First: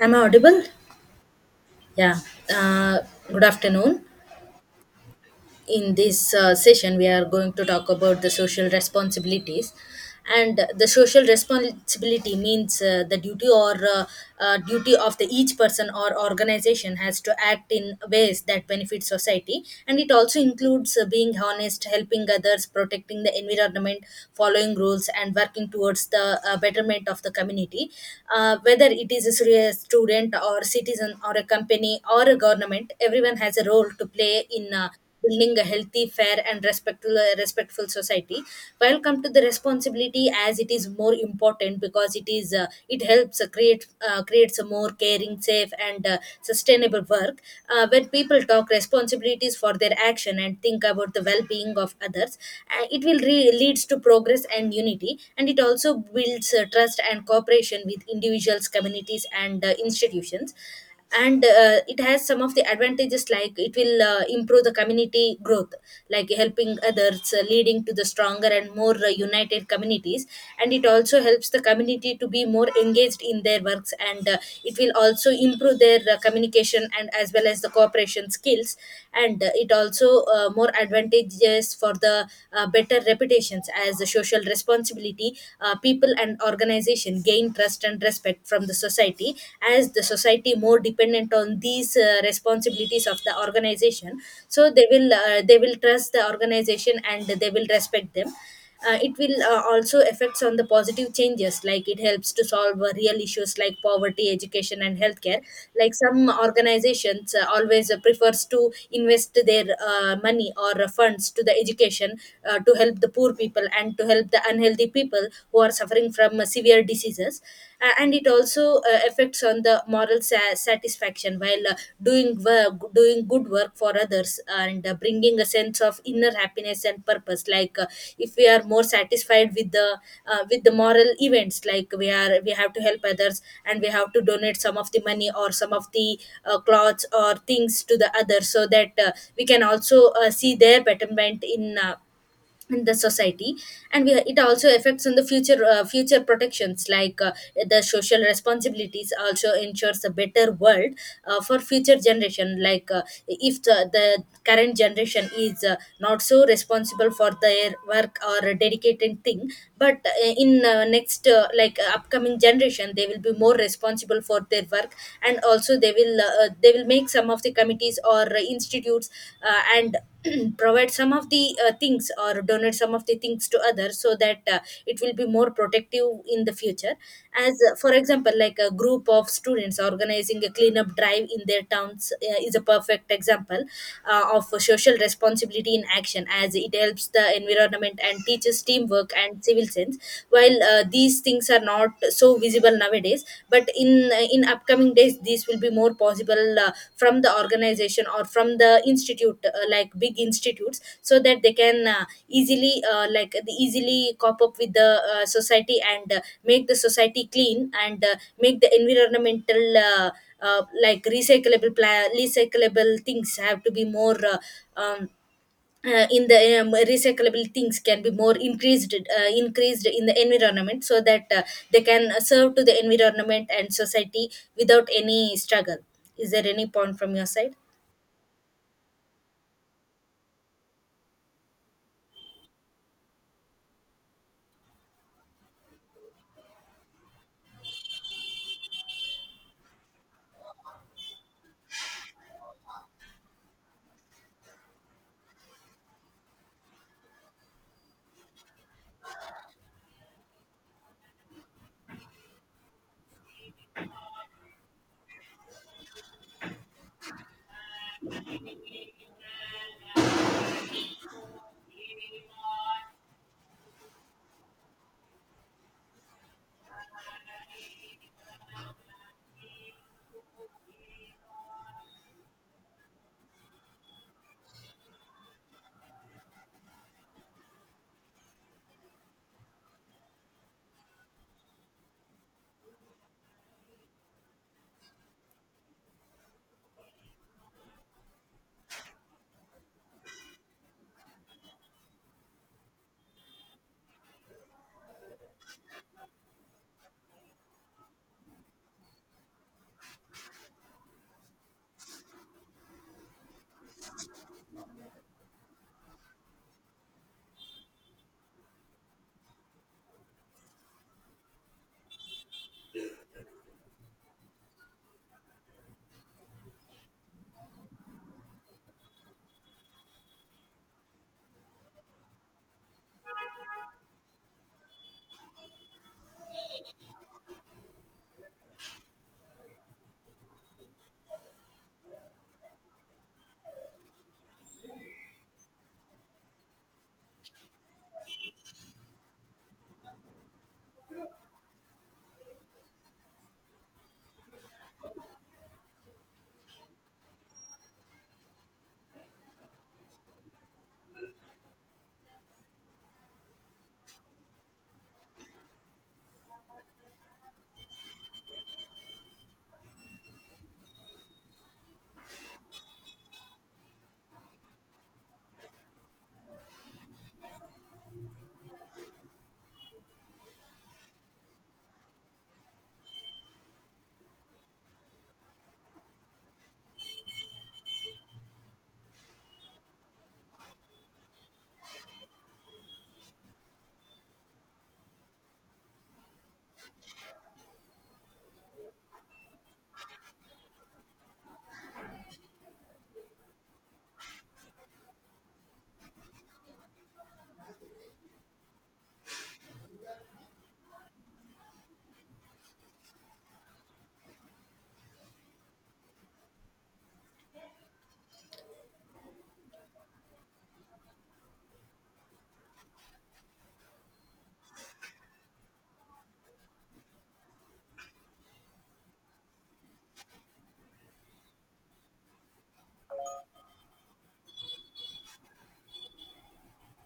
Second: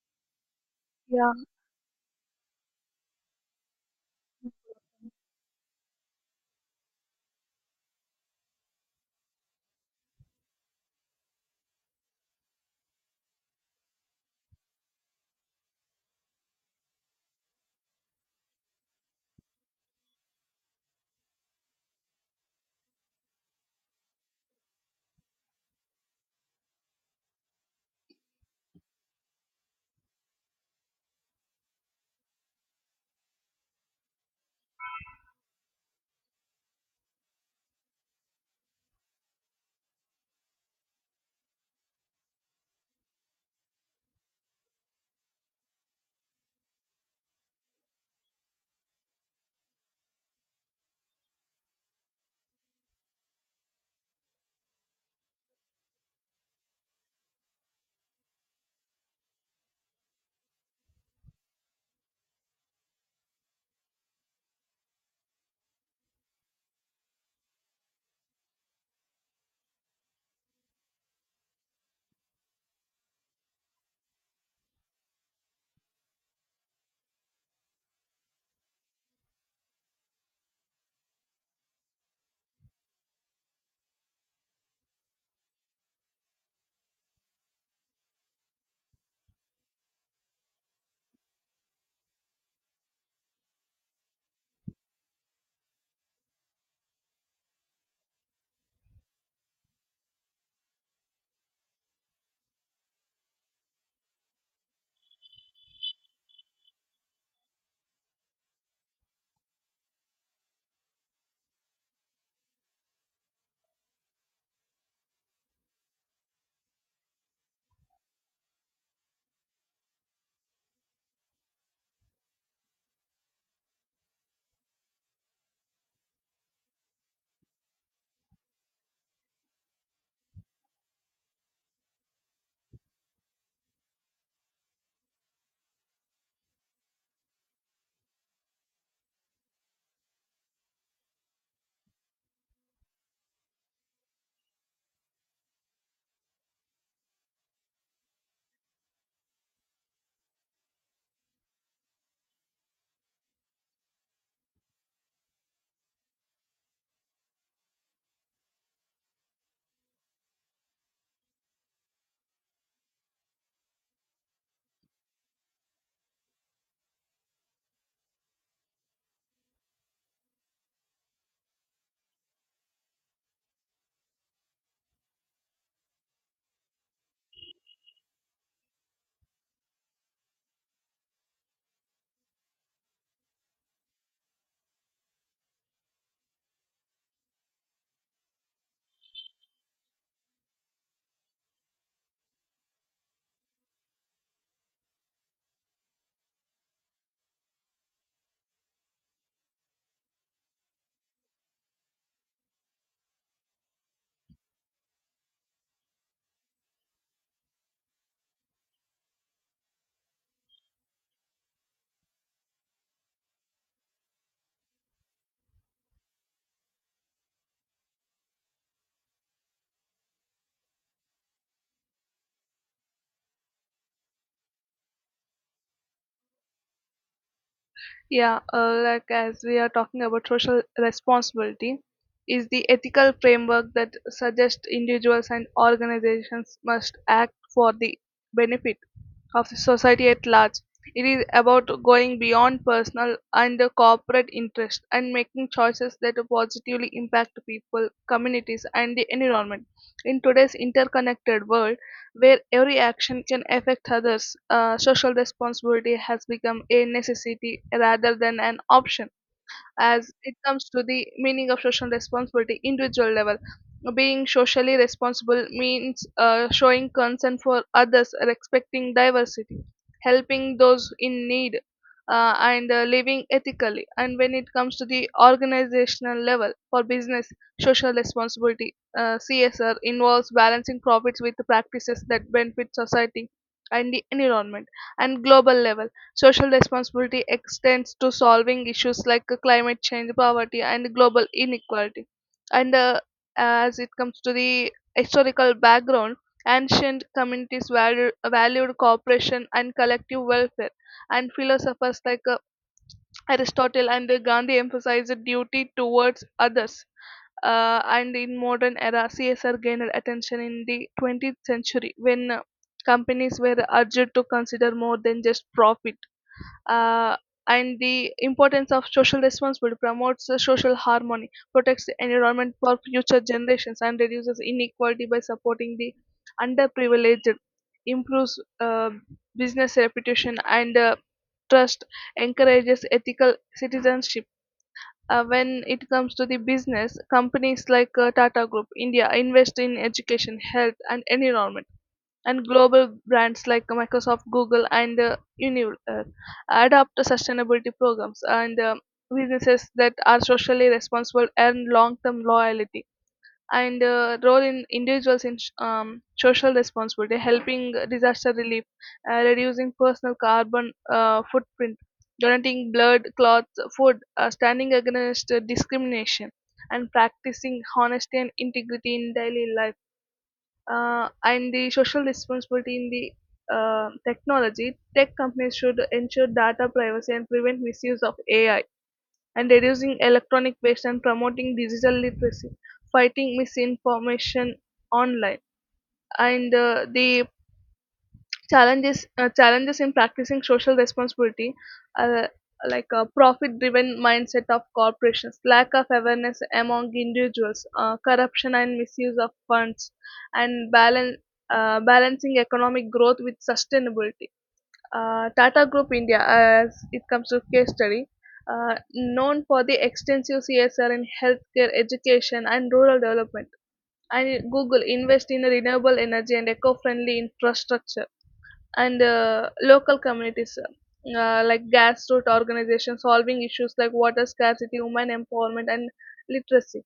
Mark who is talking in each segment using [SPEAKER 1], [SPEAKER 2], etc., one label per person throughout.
[SPEAKER 1] Am I audible?
[SPEAKER 2] Yeah,
[SPEAKER 1] Yeah. Uh, good afternoon, in this session we are going to talk about the social responsibilities, and the social responsibility means the duty or duty of the each person or organization has to act in ways that benefit society, and it also includes being honest, helping others, protecting the environment, following rules, and working towards the betterment of the community. Whether it is a student or citizen or a company or a government, everyone has a role to play in building a healthy, fair, and respectful respectful society. While come to the responsibility, as it is more important because it helps creates a more caring, safe, and sustainable work. When people talk responsibilities for their action and think about the well being of others, it will leads to progress and unity, and it also builds trust and cooperation with individuals, communities, and institutions, and it has some of the advantages, like it will improve the community growth, like helping others leading to the stronger and more united communities. And it also helps the community to be more engaged in their works, and it will also improve their communication and as well as the cooperation skills. And it also more advantages for the better reputations, as the social responsibility people and organization gain trust and respect from the society. As the society more dependent on these responsibilities of the organization, so they will trust the organization and they will respect them. It will also affects on the positive changes, like it helps to solve real issues like poverty, education, and healthcare. Like some organizations always prefers to invest their money or funds to the education, to help the poor people and to help the unhealthy people who are suffering from severe diseases. And it also affects on the moral satisfaction while doing work, doing good work for others and bringing a sense of inner happiness and purpose. Like if we are more satisfied with the moral events, like we have to help others and we have to donate some of the money or some of the clothes or things to the others, so that we can also see their betterment in the society. And it also affects on the future future protections. Like the social responsibilities also ensures a better world for future generation. Like if the current generation is not so responsible for their work or dedicated thing, but in next like upcoming generation, they will be more responsible for their work, and also they will make some of the committees or institutes, and provide some of the things or donate some of the things to others, so that it will be more protective in the future. As for example, like a group of students organizing a cleanup drive in their towns is a perfect example of social responsibility in action, as it helps the environment and teaches teamwork and civil sense. While these things are not so visible feasible nowadays, but in upcoming days this will be more possible from the organization or from the institute, like big institutes, so that they can easily like the easily cop up with the society and make the society clean, and make the environmental like recyclable pla- recyclable things have to be more um, in the recyclable things can be more increased increased in the environment, so that they can serve to the environment and society without any struggle. Is there any point from your side?
[SPEAKER 2] yeah. Like, as we are talking about social responsibility, is the ethical framework that suggests individuals and organizations must act for the benefit of the society at large. It is about going beyond personal and corporate interest and making choices that positively impact people, communities, and the environment. In today's interconnected world, where every action can affect others, social responsibility has become a necessity rather than an option. As it comes to the meaning of social responsibility, individual level: being socially responsible means showing concern for others, respecting diversity, helping those in need, and living ethically. And when it comes to the organizational level, for business, social responsibility, CSR, involves balancing profits with practices that benefit society and the environment. And global level: social responsibility extends to solving issues like climate change, poverty, and global inequality. And As it comes to the historical background, ancient communities valued cooperation and collective welfare. And philosophers like Aristotle and Gandhi emphasized the duty towards others. And in modern era, CSR gained attention in the 20th century, when companies were urged to consider more than just profit, uh, and the importance of social responsibility promotes the social harmony, protects the environment for future generations, and reduces inequality by supporting the underprivileged, improves business reputation and trust, encourages ethical citizenship. When it comes to the business, companies like Tata Group India invest in education, health, and environment, and global brands like Microsoft, Google, and Unilever adopt sustainability programs, and businesses that are socially responsible earn long-term loyalty. And role in individuals in social responsibility: helping disaster relief, reducing personal carbon footprint, donating blood, cloth, food, standing against discrimination, and practicing honesty and integrity in daily life. And the social responsibility in the technology: tech companies should ensure data privacy and prevent misuse of AI, and reducing electronic waste and promoting digital literacy, fighting misinformation online. And the challenges in practicing social responsibility are like a profit-driven mindset of corporations, lack of awareness among individuals, corruption and misuse of funds, and balance balancing economic growth with sustainability. Tata Group India, as it comes to case study, known for the extensive CSR in healthcare, education, and rural development. And Google invest in renewable energy and eco-friendly infrastructure, and local communities, like grassroots organizations solving issues like water scarcity, women empowerment, and literacy.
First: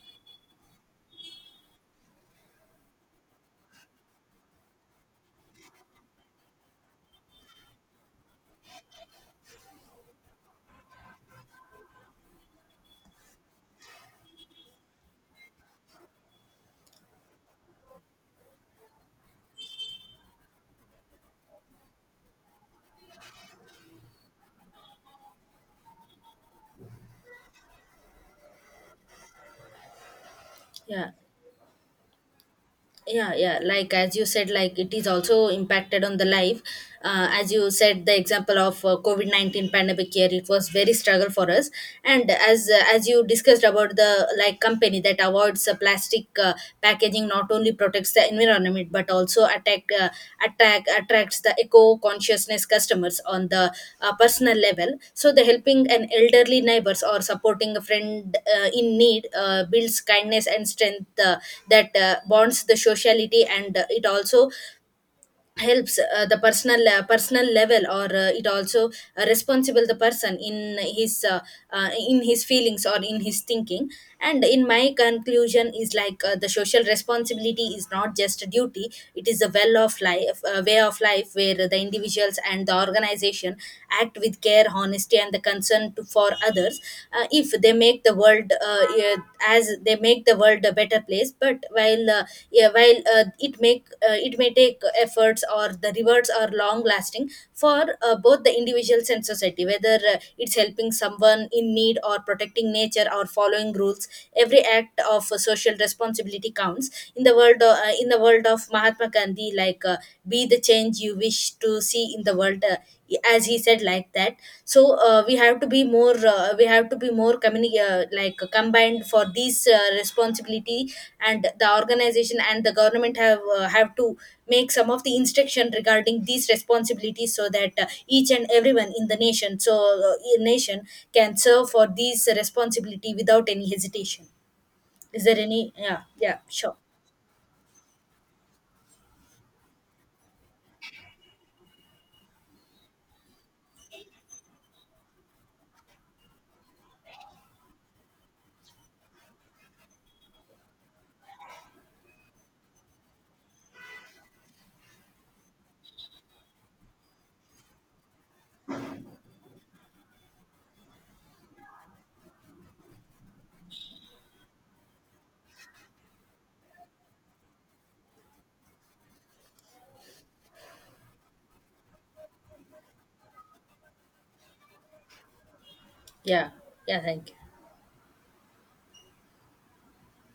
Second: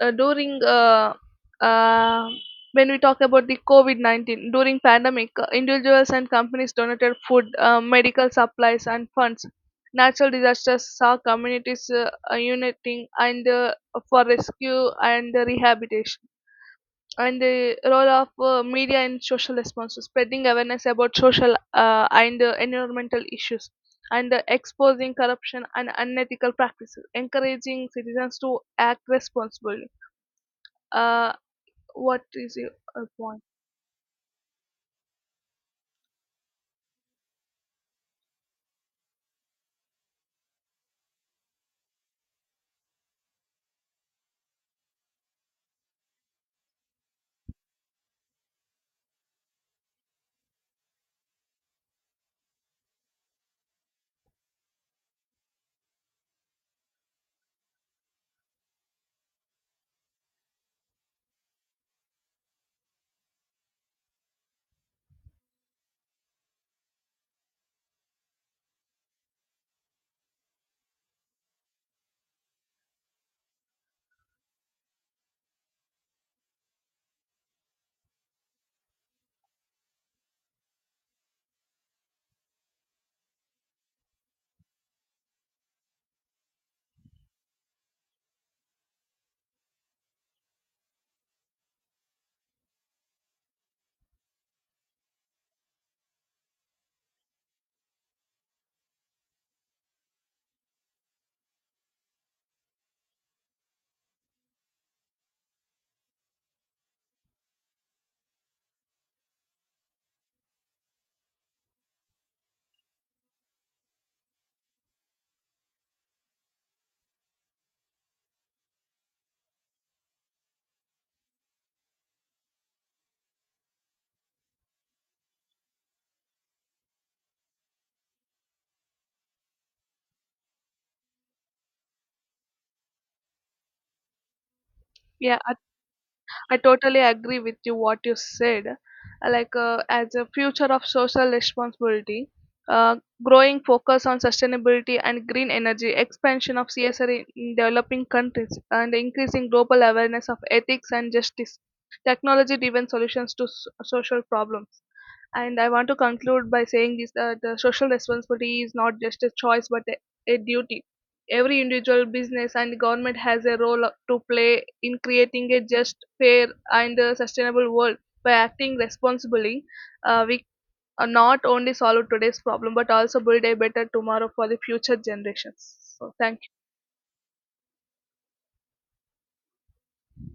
[SPEAKER 2] During uh, when we talk about the COVID 19 during pandemic, individuals and companies donated food, medical supplies, and funds. Natural disasters saw communities uniting and for rescue and rehabilitation, and the role of media in social response: spreading awareness about social and environmental issues, and exposing corruption and unethical practices, encouraging citizens to act responsibly.
[SPEAKER 1] Yeah.
[SPEAKER 2] uh, what is your
[SPEAKER 1] yeah
[SPEAKER 2] point?
[SPEAKER 1] yeah like as you said, like it is also impacted on the life. As you said, the example of COVID-19 pandemic year, it was very struggle for us. And as you discussed about the like company that avoids plastic packaging, not only protects the environment climate but also attack attack attracts the eco consciousness customers. On the personal level, so the helping an elderly neighbors or supporting a friend in need builds kindness and strength that bonds the sociality, and it also helps the personal level, or it also responsible the person in his feelings or in his thinking. And in my conclusion is, like the social responsibility is not just a duty, it is a well of life way of life, where the individuals and the organization act with care, honesty, and the concern for others. Uh, if they make the world world yeah, as they make the world a better place. But while yeah, while it make it may take efforts, or the rewards are long lasting for both the individuals and society, whether it's helping someone in need or protecting nature or following rules. Every act of social responsibility counts in the world. In the world of Mahatma Gandhi, like be the change you wish to see in the world, as he said like that. So we have to be more like combined for these responsibility. And the organization and the government have to make some of the instruction regarding these responsibilities, so that each and everyone in the nation, nation can serve for these responsibility without any hesitation. Is
[SPEAKER 2] Yeah,
[SPEAKER 1] there any... Yeah,
[SPEAKER 2] I
[SPEAKER 1] sure.
[SPEAKER 2] totally agree with you what you said. Like, as a future of social responsibility, uh, growing focus on sustainability and green energy, expansion of CSR in developing countries, and increasing global awareness of ethics and justice, technology-driven solutions to social problems. And I want to conclude by saying this: that the social responsibility is not just a choice but a duty. Every individual, business, and government has a role to play in creating a just, fair, and sustainable world. By acting responsibly, we, not only solve today's problem but also build a better tomorrow for the future generations. So thank
[SPEAKER 1] Yeah. Yeah, thank you.